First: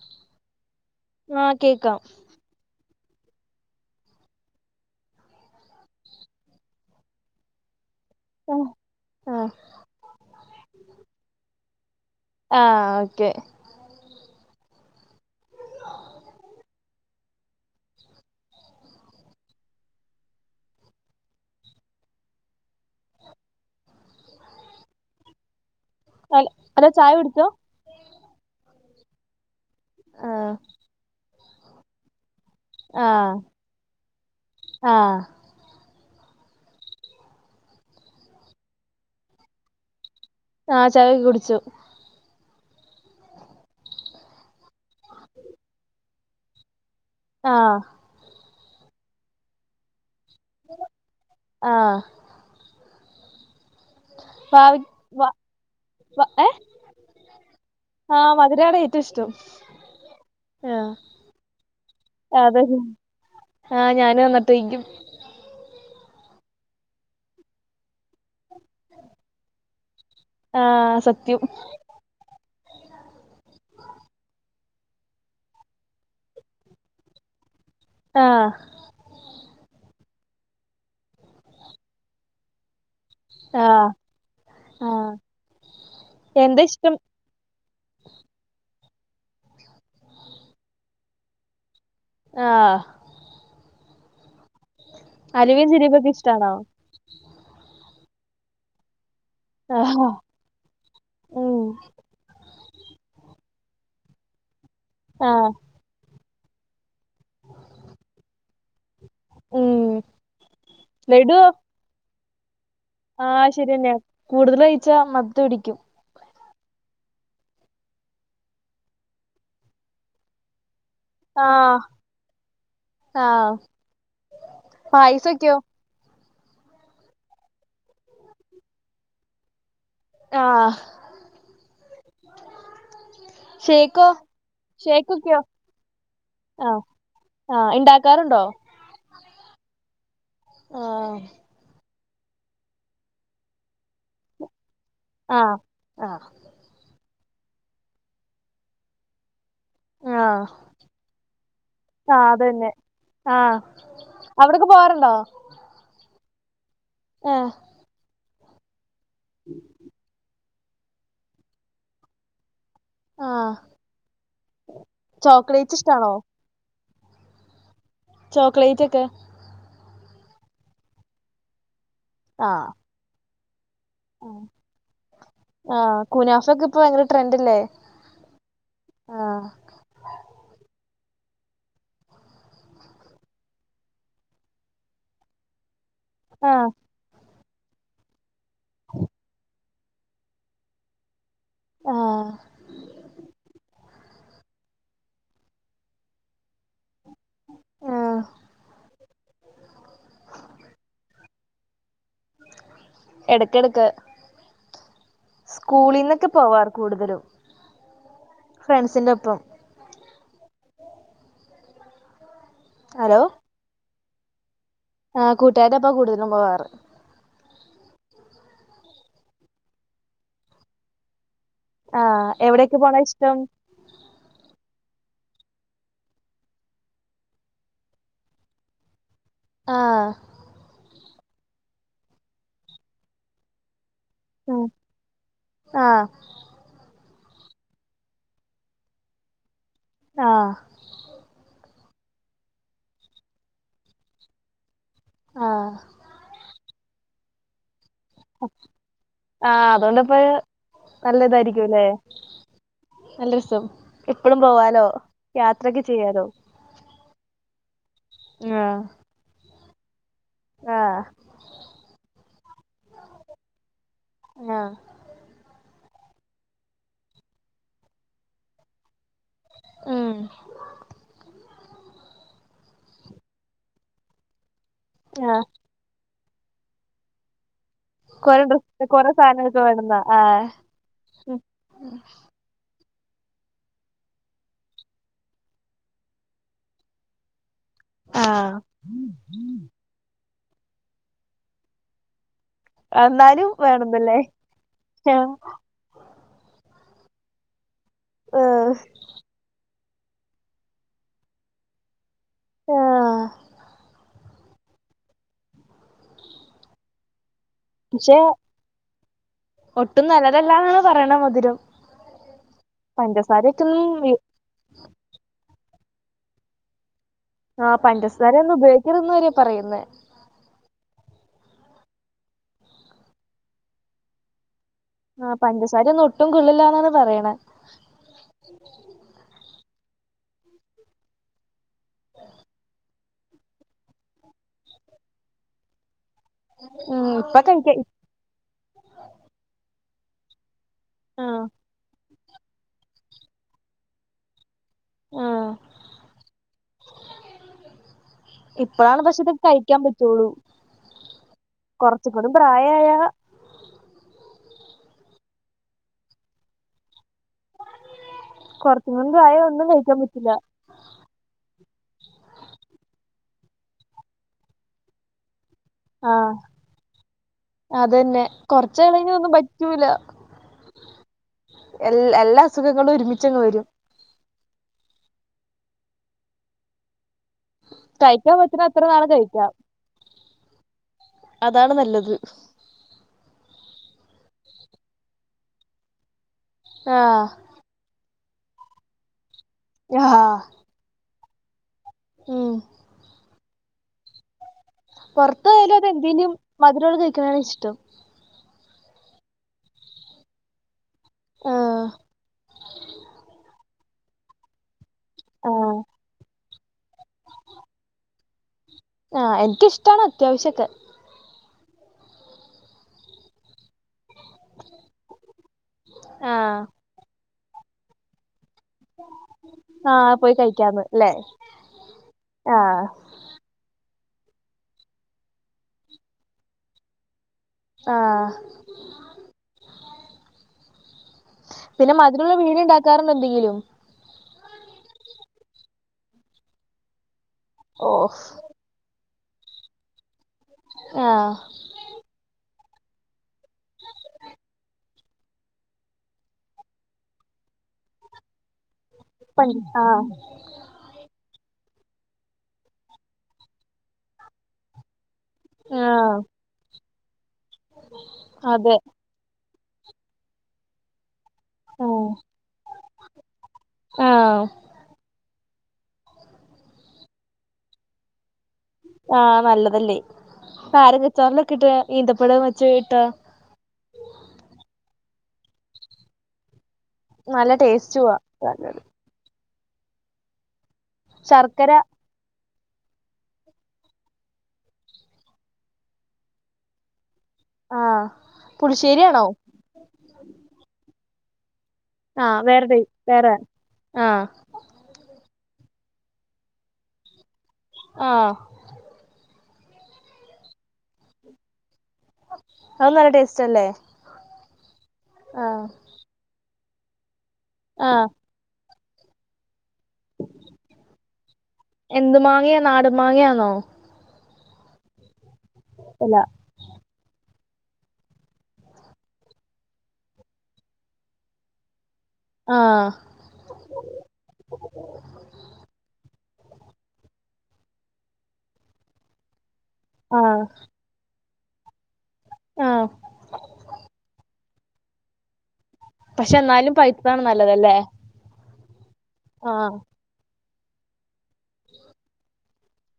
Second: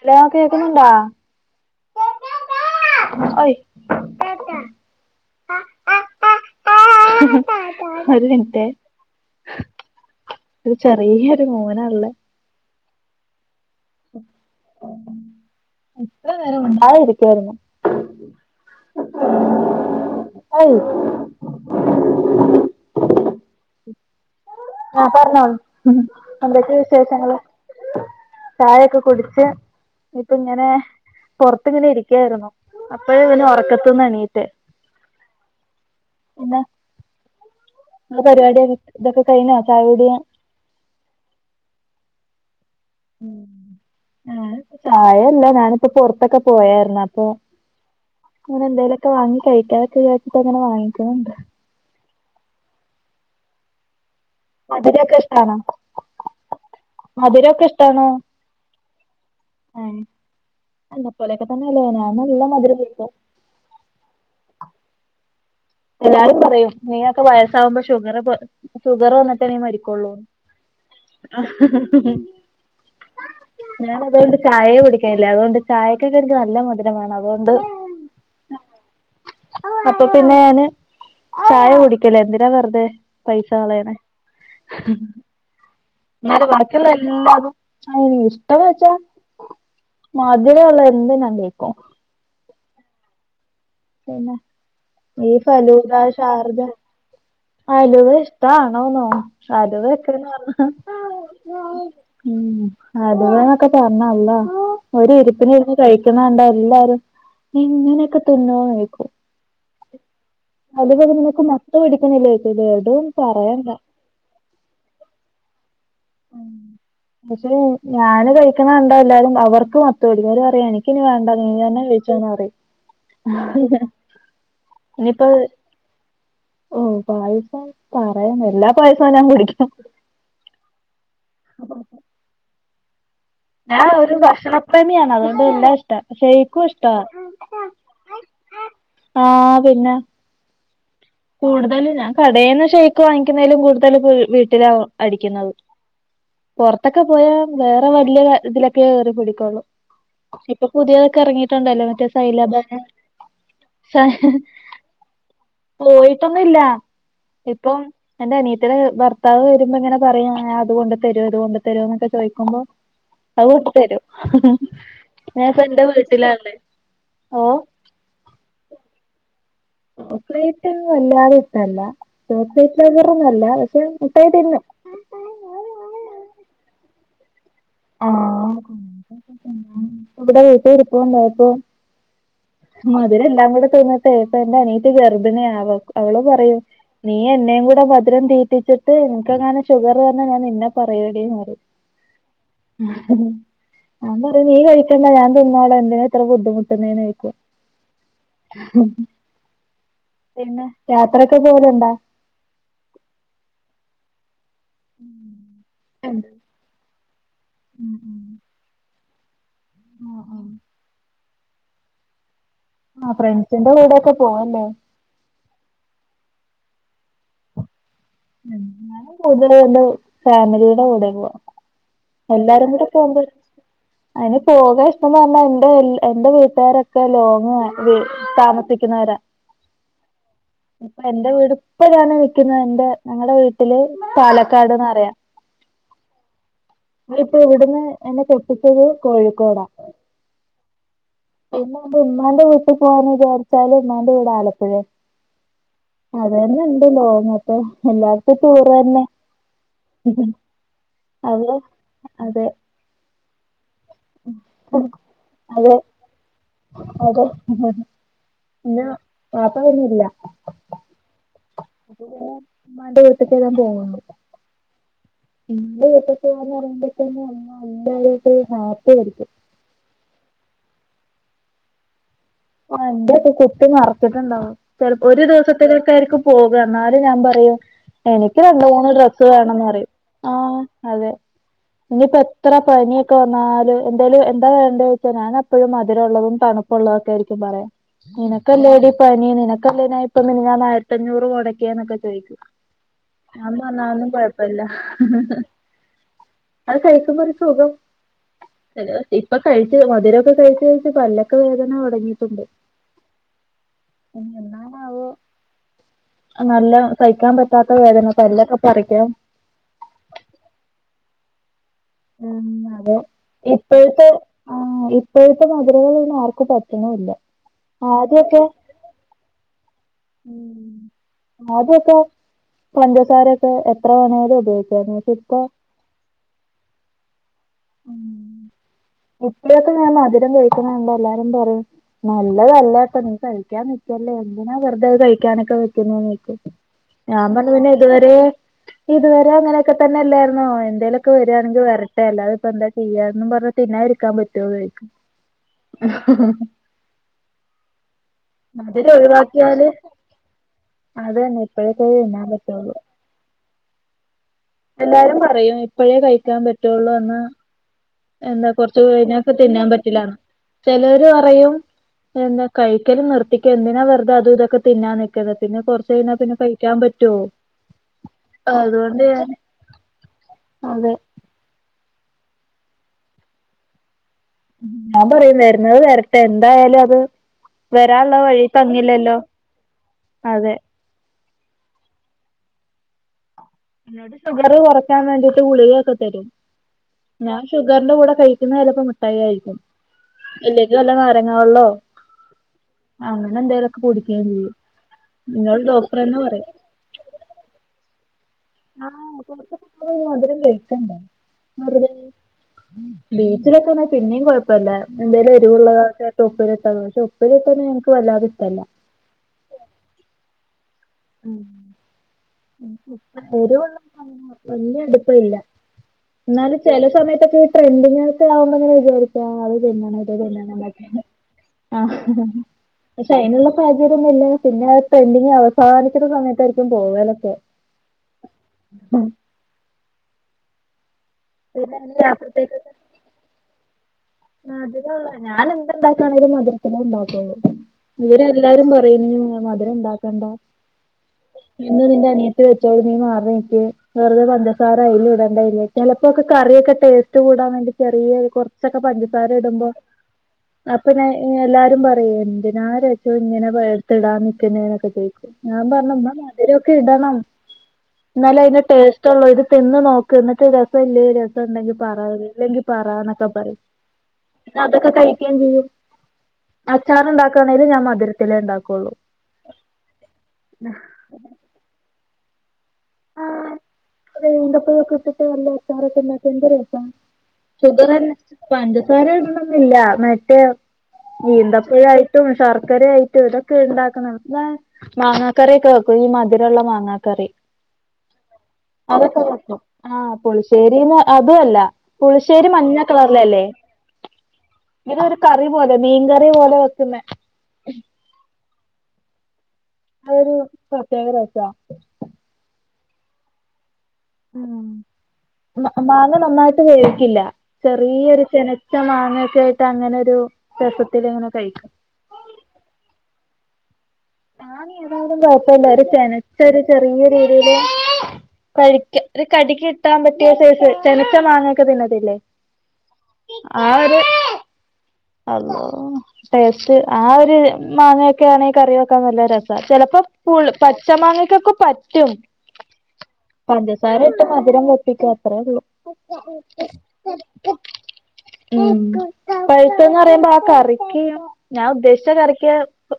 Hello കേക്കുന്നുണ്ടാ ആഹ് കേക്കാം ഹോയ് [inaudible] ഒരു മിനിട്ടേ ആഹ് ആഹ് ഒരു ചെറിയൊരു മോനാള്ളെ ആഹ് ഓക്കെ എത്ര നേരം മിണ്ടാതെ ഇരിക്കാരുന്നു ആഹ് പർഞ്ഞോളു. ഹൽ എന്തൊക്കെ ഹലോ ചായ വിശേഷങ്ങള് കുടിച്ചോ ചായൊക്കെ കുടിച്ച് ആഹ് ഇപ്പങ്ങനെ പൊറത്തിങ്ങനെ ഇരിക്കായിരുന്നു ആഹ് അപ്പഴവന് ഒറക്കത്ത്ന്നെണീറ്റെ ആഹ് പിന്നെ ങ്ങളെ പരിപാടി തൊക്കെ കഴിഞ്ഞോ ചായുടി ആഹ് ചായയൊക്കെ കുടിച്ചു ഉം. ഏഹ് ചായല്ല ഞാനിപ്പ പൊറത്തൊക്കെ പോയായിരുന്ന് ആഹ് അങ്ങനെന്തേലൊക്കെ വാങ്ങി കഴിക്കാന്നക്കെ വിജാര്ച്ചിട്ടാ അങ്ങനെ വാങ്ങിക്ക്ണ് ണ്ട് ആഹ് ഭാവി മധുരൊക്കെ വ ഇഷ്ടാണോ വ ഏഹ് മധുരൊക്കെ ഇഷ്ടാണോ ആഹ് മധുരാണേ റ്റുഷ്ടം ഏഹ് എന്നെ പോലെയൊക്കെ തന്നെല്ല ഞാനും നല്ല അതെ മധുരം കൂട്ടാ ആഹ് ഞാന് വന്നിട്ടയ്ക്യും എല്ലരും പറയും നീ ഒക്കെ വയസാവുമ്പോ ഷുഗറെപോ ഷുഗറ് വന്ന്ട്ടേ നീ മരിക്കൊള്ളൂ ആഹ് സത്യം ക്ക്ഹും ഞൻ അതോണ്ട് ചായെ കുടിക്കൽല്ല അതോകൊണ്ട് ചായക്കൊക്കെ ഇൻക് നല്ല മധുരം വാണം അതോണ്ട് ആഹ് അപ്പൊ പിന്നെയാന് ചായ കുടിക്കലേ എന്തിനാ വെറ്തെ പൈസ ആഹ് കളയണെ ആഹ് ന്നാലും എന്താ ഇഷ്ടം ബാക്കിള്ളതല്ലാം ആഹ് ഇഷ്ടാന്ന് വെച്ചാ മധുരള്ളല്ലാം ഞാകഴിക്കും ആഹ് പിന്നെ ഈ അലുവയും ഫലൂദ ജിലേബിയൊക്കെ ഇഷ്ടാണോ ശാർജ അലുവഷ്ടാണോന്നോ അലുവ ആഹ് ക്ക്ന്ന്പർണാ ഉം ഉം അലുവാന്നക്ക പർഞ്ഞ അള്ളാ ഒരി ആഹ് രിപ്പിനിര്ന്ന് കഴിക്യന്നണ്ടാല്ലാരും ഇങ്ങനെക്കെ തിന്നോ ന്നോയ്ക്കും ഉം അലുവ നിനക്ക് ലഡുവോ മൊത്തം ഇടിക്ക്ണില്ലേക്കും ലഡും പറയൺണ്ട കൂടുതലൊയിച്ചാ മത്ത് പിടിക്കും പക്ഷെ ൻഞാന് കഴിക്കണണ്ടാ എല്ലാരും അവർക്ക് മത്ത്പിടിക്കും ഓല് പറ്യാണ് ക്ക്ഞ് വേണ്ടാ ആഹ് നിയെന്നെ കഴിച്ചോന്നറി പായസൊ ക്യോ ഓ പായസം പറയണ്ടാ എല്ലാ പായസും ഞാൻ കുടിക്കും ആഹ് അപ്പങ്ങക്കെ ഞാ ഷേക്കോ ഒരു ഭക്ഷണപ്രേമിയാണ് ഷേക്കൊക്കെയോ അതോകൊണ്ട് എല്ലാഷ്ടാ ശയിക്കു ആഹ് ഷ്ട്ടാ ആഹ് ഇണ്ടാക്കാറുണ്ടോ ആഹ് പിന്നെ ആഹ് കൂടുതലും ഞാകടേന്ന് ശയ്ക്ക് വാങ്ങിക്കുന്നേലും കൂടുതൽ പീ വീട്ടിലാവും അടിക്യുന്നത് ആഹ് ആഹ് പൊർത്തൊക്കെ പോയാ വേറെ വലിയ തിലൊക്കെ കേറിപിടിക്കുള്ളൂ ആഹ് ഇപ്പൊ പുതിയതൊക്കെറങ്ങിട്ട്ണ്ടല്ലോ മറ്റേ ആഹ് അതന്നെ സൈലാബാന് ആഹ് അവ്ട്ക്ക് പോവാറ്ണ്ടോ പോയിട്ടൊന്നുല്ല ആഹ് ഇപ്പം എന്റെ അനിയത്തിടെ ഭർത്ത് ത്താവ് വരുമ്പോങ്ങനെ പറയാ അത്കൊണ്ട് തരോ ഇത്കൊണ്ട് തരോന്നൊക്കെ ചോയ്ക്കുമ്പോ ആഹ് അവോട്ട്ത്തരും ചോക്ലേറ്റ് ഞാപ്പന്റെ ഇഷ്ടാണോ വീട്ടിലാണ് ഓ ചോക്ലേറ്റൊക്കെ ചോക്ളൈറ്റ് വല്ലാതെഷ്ട്ടല്ലാ ആഹ് ചോക്ലേറ്റ് ന്നർനല്ലാ പഷെ ഫുഡൈറ്റിങ്ങ് ആഹ് കുനാഫക്കെപ്പൊ ഭയങ്കര ട്രെൻഡല്ലേ ആഹ് ആഹ് ഇവിടെ ഏട്ടിരിപ്പുണ്ടായപ്പോ മധുരല്ലാങ്കൂടെ തിന്ന്ട്ടൈ പ്പന്റെ അനിയത്തി ഗർഭിണിയാ അവക് അവളുംപറയും ആഹ് നീ എന്നേങ്കൂടെ മധ്രം തീറ്റിച്ചിട്ട് നിൻക്കങ്ങാനും ഷുഗർവന്നാ ഞാൻ നിന്നെ പറയൊടീന്നർ ആഹ് അന്നറിം നീ കഴിക്കണ്ട ഞാൻ തിന്നോള എന്തിനാത്ര ബുദ്ധിമുട്ട്ന്നേ ന്നോയ്ക്കും ആഹ് പിന്നെ യാത്രയൊക്കെ പോവല്ണ്ടാ എടക്കെടക്ക് ഉണ്ട്. സ്കൂളിൽന്നൊക്കെ പോവാർ കൂടുതലും ഉം ഉം ഫ്രണ്ട്സിൻ്റെഒപ്പം ആഹ് ആഹ് ആഹ് ഹലോ ഫ്രണ്ട്സിന്റെ കൂടൊക്കെ പോവല്ലേ ആഹ് കൂട്ടാര്ടെപ്പാ കൂടുതലും പോവാറ് ഉം ഞങ്ങള് കൂടുതലുവ്ടെ ഫാമിലിയുടെ കൂടെ പോവാ ആഹ് എല്ലാരും എവിടെയൊക്കെ കൂടെ പോണാ പോകുമ്പം ഇഷ്ടം അതിന് പോകാഇഷ്ടം വേണ്ടാ എന്റെ എന്റെ വീട്ടുകാരൊക്കെ ലോങ് [unintelligible] താമസിക്കുന്നവരാ ആഹ് അപ്പൊ എന്റെ വീട് പ്പൊ ഞാന് നിക്കുന്നഹ് എൻ്റെ ഞങ്ങളടെ വീ വീട്ടില് ഉം പാലക്കാട്ന്നറയാ ആഹ് ങ്ങളിപ്പൊ ഇവിടുന്ന് എന്നെ കെട്ടിച്ചത് കോഴിക്കോടാ ആഹ് പിന്നെൻ്റെ ഇമ്മാന്റെ വീട്ടി പോകാന്ന് വിചാരിച്ചാല് ഇമ്മാന്റെ വീട് ആലപ്പുഴെ ആഹ് അതന്നെഇണ്ട് ലോങ്ങ് അപ്പൊ എല്ലാർ ആഹ് അതോണ്ട്പ്പൊ അതെ നല്ലതായിരിക്കുംല്ലേ അതെ നല്ല രസം എപ്പഴും പോവാലോ അതെ യാത്രക്കെ ചെയ്യാലോ അതെ ആഹ് ഇഞ് വാപ്പ വര്ന്നില്ല ആഹ് ഇമ്മാൻ്റെ വീട്ട്ക്ക് എല്ലാരും പോവ്ണ്ട് ആഹ് ഇന്റെ വീട്ടിക്ക്ന്ന് എന്ന് പറയുമ്പോ തന്നെ [unintelligible] ഹാപ്പിയിരിക്കും ആഹ് ആഹ് ഇന്റൊക്കെ കുത്തി നെറച്ചിട്ടുണ്ടാവും ചെലപ്പോ ഒരു ദിവസത്തിനൊക്കെ ആയിരിക്കും പോക എന്നാലും ഞാൻ പറയും എനിക്ക് കൊറെ രണ്ട് ഡ്രസ് മൂന്ന് കൊറെ ഡ്രസ്സ് സാധനങ്ങളൊക്കെ വേണംന്ന് പറയും വേണന്നാ ആഹ് അതെ ഇനിയിപ്പോ എ ത്ര പനിയൊക്കെ വന്നാലു എന്തേലും എന്താ വേണ്ടോയ്ച ഞാൻ അപ്പഴും മധുരമുള്ളതും തണുപ്പുള്ളതുംക്കെയിരി ക്ക്യും പറയാ നിനക്കല്ലേടി പനി നിനക്കല്ലേ ഞ ഇപ്പം മിനിഞ്ഞാന്ന് ആയിരത്തഞ്ഞൂറ് മൊടക്കിയേന്നൊക്കെ ചോയ്ക്കും എന്നാലും ഞാനും പറഞ്ഞ് അതൊന്നും വേണന്നല്ലേ കൊഴപ്പല്ല ആഹ് അത് കഴിക്കുമ്പോ ഒര് സുഖം ഏഹ് [unintelligible] ഇപ്പൊ കഴിച്ച് മധുരൊക്കെ കഴിച്ച് കഴിച്ച് പല്ലൊക്കെ വേദന തൊടങ്ങി ട്ട്ണ്ട് ആഹ് പ്പഞ്ഞെന്നാണാവോ നല്ലം സയിക്കാൻ പ റ്റാത്ത വേദന പക്ഷെ പല്ലൊക്കെ പറിക്കണം ഒട്ടും നല്ലതല്ലാന്നാണ് പറയണ് മധുരം ഉം അതെ പഞ്ചസാരയൊക്കെ ഇപ്പഴത്തെ ഒന്നും ആഹ് ഇപ്പോഴത്തെ മധുരങ്ങളൊന്നും ആർക്കും പറ്റുണുംഇല്ല ആഹ് പഞ്ചസാര ഒന്നും ഉപയോഗിക്കരുതന്ന് വരെ പറയുന്നേ ഉം ആദ്യക്കെ പഞ്ചസാരൊക്കെ എത്ര വേണേലും ഉപയോഗിക്കാന്നു ആഹ് പഞ്ചസാര ഒന്നും ഒട്ടും കൊള്ളില്ലാന്നാണ് പറയ്ണ് ഉം ഇപ്പഴൊക്കെ ഞാൻ മധുരം കഴിക്കണ് കണ്ടാല് എല്ലാരും പറയും നല്ലതല്ല ട്ടോ നീ കഴിക്കാൻ നിക്കല്ലേ എന്തിനാ വെറുതെ കഴിക്കാനൊക്കെ നിക്കുന്നെ ചൊയ്ക്കും ഉം ഞാൻ ഇപ്പൊ പറഞ്ഞു കഴിക്ക പിന്നെഇതുവരേ ഇതുവരെ അങ്ങനെയൊക്കെ തന്നെ അല്ലായിരുന്നോ എന്തേലൊക്കെ ആഹ് വരാണെങ്കി വരട്ടെ അല്ലാത് ഇപ്പ എന്താ ചെയ്യാന്ന് പറഞ് തിന്നാതെ ഇരിക്കാൻ പറ്റോന്ന് ചൊയ്ക്കും [inaudible] ആഹ് മതിരം ഇപ്പഴാണ് പക്ഷെ ഇതൊക്കെ ഒഴിവാക്കിയാല് കഴിക്കാൻ പറ്റുള്ളൂ അതന്നെ ഇപ്പഴേക്ക കുറച്ചും തിന്നാൻ കൂടി പറ്റുള്ളൂ പ്രായമായ എല്ലാരും പറയും ഇപ്പഴേ കഴിക്കാൻ പറ്റുള്ളൂ എന്ന് എന്താ കൊറച്ച് കുറച്ചും കൂടി കഴിഞ്ഞ പ്രായ തിന്നാൻ ഒന്നും കഴിക്കാൻ പറ്റില്ലാന്ന് പറ്റില്ല ചെലോല് പറയും എന്താ കഴിക്കല് നിർത്തിക്ക എന്തിനാ വെറുത അതും ഇതൊക്കെതിന്നാൻ നിക്ക്ണെപിന്നെ കൊറച്ച് കൊറച്ച് ആഹ് കഴിഞ്ഞപിന്നെ കഴിക്കാൻ പറ്റോ അതന്നെ കൊറച്ച് അതുകൊണ്ട് കഴിഞ്ഞ ഒന്നും ഞാന് പറ്റൂല അതെ. എൽ എല്ലാ അസുഖങ്ങളും ഒരുമിച്ചങ്ങ് വരും. ഞാൻ പറയും വരുന്നത് വരട്ടെ എന്തായാലും അത് വരാന്ള്ള കഴിക്കാൻ വഴി പറ്റുന്ന അത്ര നാള് തങ്ങില്ലല്ലോ കഴിക്കാം അതെ അതാണ് നല്ലത്. ഇന്നോട് ഷുഗറ് കുറയ്ക്കാൻ വേണ്ടിട്ടൊകെ ഗുളികൊക്കെ തെരും ആഹ് ഞാൻ ഷുഗറിന്റെ കൂടെ കഴിക്കുന്ന ചിലപ്പൊ മിഠായി ആയിരിക്കും ആഹ് അല്ലെങ്കി വല്ല നാരങ്ങാ വെള്ളോ ഉം ആങ്ങനെ എന്തേലു ഒക്കെ കുടിക്കേ ചെയ്യും പൊറത്ത് എന്നോട് പൊയാലും അത് ഡോക്ടർ തന്നെ എന്തേലും പറയും മധുരോള്ളത് കഴിക്കണഥാണ് ഇഷ്ടം ആഹ് കൊറച്ച് മധുരം കഴക്ക്ണ്ട് ആഹ് മറുതയീ ബീച്ചിലെക്കൊന്ന് പിന്നെയും കൊഴ ഇപ്പല്ല എന്തേലും ആഹ് എരിവുള്ളതൊക്കെ ഉപ്പിലിട്ടത് പക്ഷെ ഉപ്പിലിട്ടത് ഇൻക്ക് വല്ലാതെ ഇഷ്ട്ടല്ല. ആഹ് എനിക്കിഷ്ടാണ് അത്യാവശ്യോക്കെ ഉം എരുവുള്ള വല്യ അടുപ്പില്ല എന്നാലും ആഹ് ചെല സമയത്തൊക്കെ ഈ ട്രെൻഡിംഗ് ഓക്കേ ആവുമ്പോങ്ങനെ ആഹ് പോയി കഴിക്കാന്ന് ല്ലേ ആഹ് [inaudible] അയ്നുള്ള സാഹചര്യംന്നുമില്ല പിന്നെ ഡ്രെഡിങ് അവസാനിക്കുന്ന സമയത്തായിരിക്കും പോവലൊക്കെ. ആഹ് പിന്നെ മധുരുള്ള വീട് ഉണ്ടാക്കാറുണ്ട് എന്തെങ്കിലും മധുരോള്ള ഞാൻ എന്ത് ഇണ്ടാക്കയാണെങ്കിലും മധുരത്തിലേ ഇണ്ടാക്കൊള്ളൂ. ഓഹ് ഇവരെല്ലാരും പറയുന്നെ മധുരം ഉണ്ടാക്കണ്ട ആഹ് ഇന്ന് നിന്റെ അനിയത്ത് വെച്ചോട് നീ മാറി നിക്ക് വെറുതെ പഞ്ചസാര അയ്ല് ഇടെണ്ടാ അയ്ല്. ചെലപ്പൊക്കെ കറിയൊക്കെ ടേസ്റ്റ് കൂടാൻ വേണ്ടി ചെറിയെ കൊർച്ചൊക്കെ പഞ്ചസാര പണ്ട് ഇടുമ്പൊ ആഹ് അപ്പൊ ഞ എല്ലാരും പറയും എന്തിനാരെച് ഇങ്ങനെ പടുത്തിടാൻ നിക്കുന്നൊക്കെ ചോദിച്ചു ഞാൻ പറഞ്ഞുമ്മ ആഹ് മധുരൊക്കെ ഇടണം എന്നാലെ അതിന്റെ അതെ ടേസ് ഇഷ്ട്ടള്ളോ ഇത് തിന്ന് നോക്ക് ഇന്നെട്ട് രെസല്ലെ രെസംഇണ്ടെങ്കി പറ ആഹ് ഇല്ലെങ്കിൽ പറ എന്നൊക്കെ പറയും. ആഹ് പിന്നെ അതൊക്കെ കഴിക്കെ ചെയ്യും അച്ചാറ് ഇണ്ടാക്കാണെലും ഞാൻ മധുരത്തിലെ ഇണ്ടാക്കു ആഹ് നല്ലതല്ലേ കാരക്കച്ചാറിലൊക്കെ ഇട്ട് ഈന്തപ്പഴ വെച്ച് ഇട്ടാ ആഹ് ഇത് ഇന്ന് ഇന്റെ ഇപ്പക്കെ ഇട്ടിട്ട് നല്ല അച്ചാറൊക്കെ ഇണ്ടാക്കിയാൽ എന്ത് രെസ. നല്ല ഷുഗറന്നെ ടേസ്റ്റുവാ പഞ്ചസാരയിടണം ഇല്ല മറ്റേ ശർക്കര ഈന്തപ്പയായി ശർക്കരെ ആയിട്ടും ഇതൊക്കെ ഇണ്ടാക്കണം ന്നാ മാങ്ങാക്കറിയൊക്കെ വെക്കും ഈ മധുരുള്ള മാങ്ങാക്കറി ആഹ് അതൊക്കെ പുളിശ്ശേരിയാണോ വെക്കും. ആഹ്, പുളിശ്ശേരിന്ന് അതു അല്ല. ആഹ് പുളിശ്ശേരി വേറെ ടൈ വേറെ മഞ്ഞക്കളറിലല്ലെ ആഹ് ഇതൊരു കറി പോലെ മീൻകറി പോലെ വെക്കുന്നെ ആഹ് അതൊരു പ്രത്യേക ടെസ്റ്റാ. അത് നല്ല ടേസ്റ്റ് അല്ലേ ആഹ് മ് മാങ്ങ നന്നായിട്ട് വേവിക്കില്ല ആഹ് ചെറിയൊരു ചെന ഇച്ച മാങ്ങയൊക്കായിട്ടങ്ങനൊരു രസത്തിലിങ്ങനെ കഴിക്കും എന്ത് മാങ്ങയ. നാടൻ മാങ്ങയാന്നോ? സാനം ഏതായിലും കൊഴപ്പില്ല ഒരു അല്ല തെനച്ച ഒരു ചെറിയ രീതിയില് കഴിക്ക ഒരു കടിക്ക് കിട്ടാൻ പറ്റിയ സെയ്സ് ചെനച്ച മാങ്ങൊക്കെ തിന്നത്തില്ലെ ആഹ് ആഹ് ഒരു അള്ളൊ ടേസ്റ്റ് ആ ഒരു മാങ്ങൊക്കെ ആണെ കറി വെ നല്ലെ രെസ ചെലാപ്പൊ ആഹ് പുയ് പച്ച മാങ്ങക്കൊക്കെ പച് ആഹ് പഞ്ചസാരയിട്ട് മധുരം വെപ്പിക്കും അത്രയൊള്ളു. പക്ഷെ ന്നാലും പഴുത്തതാണ് നല്ലത ല്ലേ? ഉം പൈസന്ന് പറയുമ്പോ ആ കറിക്ക് ഞാൻ ഉദ്ദേശിച്ച കറിക്ക്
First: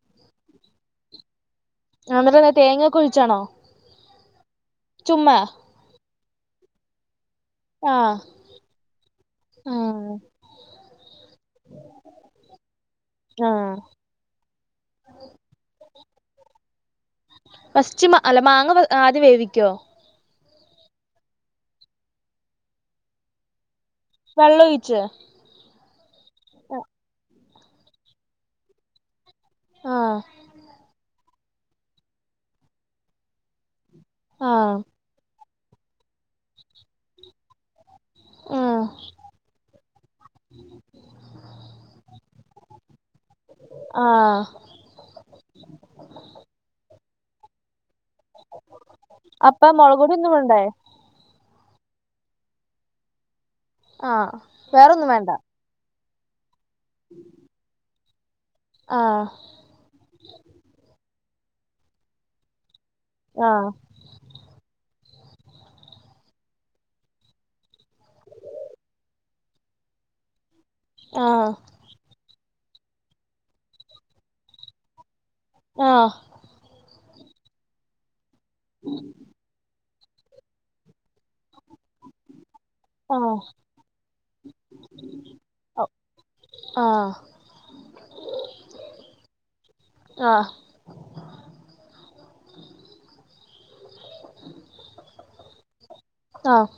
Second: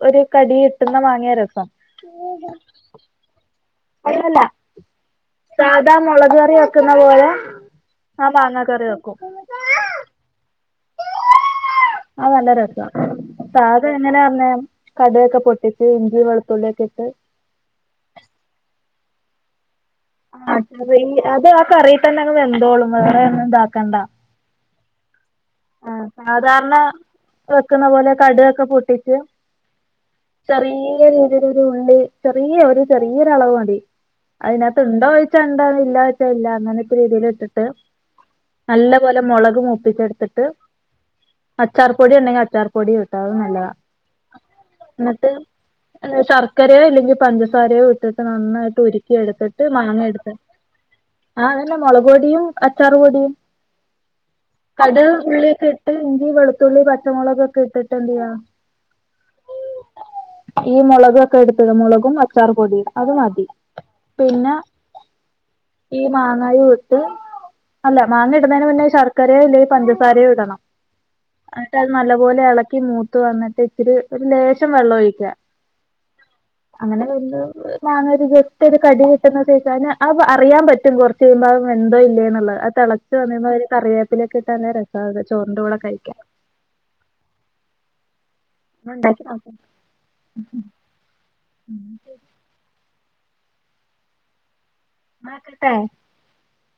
ഒരു കടി ഇട്ടുന്ന വാങ്ങിയ രസം അന്നര നല്ല തേങ്ങക്ക ഒഴിച്ചാണോ? അല്ലല്ല- ചുമ്മാ. സാധാ മൊളക് കറി വെക്കുന്ന പോലെ ആഹ് ആ മാങ്ങ കറി വെക്കും. ആഹ് ആ നല്ല രസ- ആഹ് സാധ എങ്ങനെ പറഞ്ഞ കടുവൊക്കെ പൊട്ടിച്ച് ഇഞ്ചി വെളുത്തുള്ളി ഒക്കെ ഇട്ട് ഫസ്റ്റിമ അല്ല മാങ്ങ ആദ്യം വേവിക്കോ ആഹ് കറി അത് ആ കറിയിൽ തന്നെ അങ്ങ് വെന്തോളും വേറോന്നും ഇതാക്കണ്ടാ വെള്ളൊഴിച്ച്. ആഹ് സാധാരണ വെക്കുന്ന പോലെ കടൊക്കെ പൊട്ടിച്ച്- ആഹ് ചെറിയ രീതിലൊരു ഉള്ളി ചെറിയ ഒരു ചെറിയൊ ഒരു അളവ് മതി. ആഹ് അതിനാത്ത് ഉണ്ടൊയി ണ്ടല്ല വച്ച ഇല്ല വച്ച ഇല്ല അങ്ങനത്തെ രീതിൽ ഇട്ടട്ട് ആഹ് നല്ല പോലെ മൊളക് മൂപ്പി ട്ട്അച്ചാർ പൊടി ഉണ്ടെങ്കിൽ അച്ചാർ പൊടി ഇട്ടോതും നല്ലതാ. ആഹ് എന്നിട്ട് ശർക്കരയോ ഇല്ലെങ്കിൽ പഞ്ചസാരയോ ഇട്ടിട്ട് നന്നായിട്ട് ഉരു കുക്കി എടുത്തിട്ട് അപ്പൊ മുളക് മാങ്ങ പൊടി ഒന്നും എടുത്ത് വേണ്ടേ ആ അതന്നെ മുളക് പൊടിയും അച്ചാറപൊടിയും. ആഹ് വേറൊന്നും വേണ്ട. ഇട്ടി വെളുത്തുള്ളി പച്ചമുളകക്കൊക്കെ ഇട്ടിട്ട്ന്ത്യാണം. ആഹ്. ഈ മൊളകൊക്കെ എടുത്തിത് മുളകും അച്ചാർ പൊടിയും അത് മതി ആഹ് പിന്നെ ഈ മാങ്ങായു വിട്ട് അല്ല മാങ്ങ ഇടുന്നതിന് മുന്നേ ശർക്കരയോ ഇല്ലെ പഞ്ചസാരയോ ഇടണം. ആഹ്. എന്നിട്ട് അത് നല്ല പോലെ എളക്കി മൂത്ത് വന്നിട്ട് ഇച്ചിരി ഒരു ലേശം വെള്ളം ഒഴിക്കുക- ആഹ്. അങ്ങനെ വരുമ്പൊ ജസ്റ്റ് ഒരു കടി കിട്ടുന്നച്ചാല് അയിന് അപ്പ അറിയാൻ പറ്റും കുറച്ച് കഴുമ്പോ അത് വെന്തോ ഇല്ലേ എന്നുള്ളത് ആ തിളച്ചു വന്നി ആഹ് അവര് കറിവേപ്പിലൊക്കെ ഇട്ട്ല്ലര അതെ ചോറണ്ടൂള ആഹ് കഴിക്കാം. ആഹ്. ന്ന്ണ്ടാക്ക്യോക്ക്. ന്നക്കട്ടേ ആഹ്.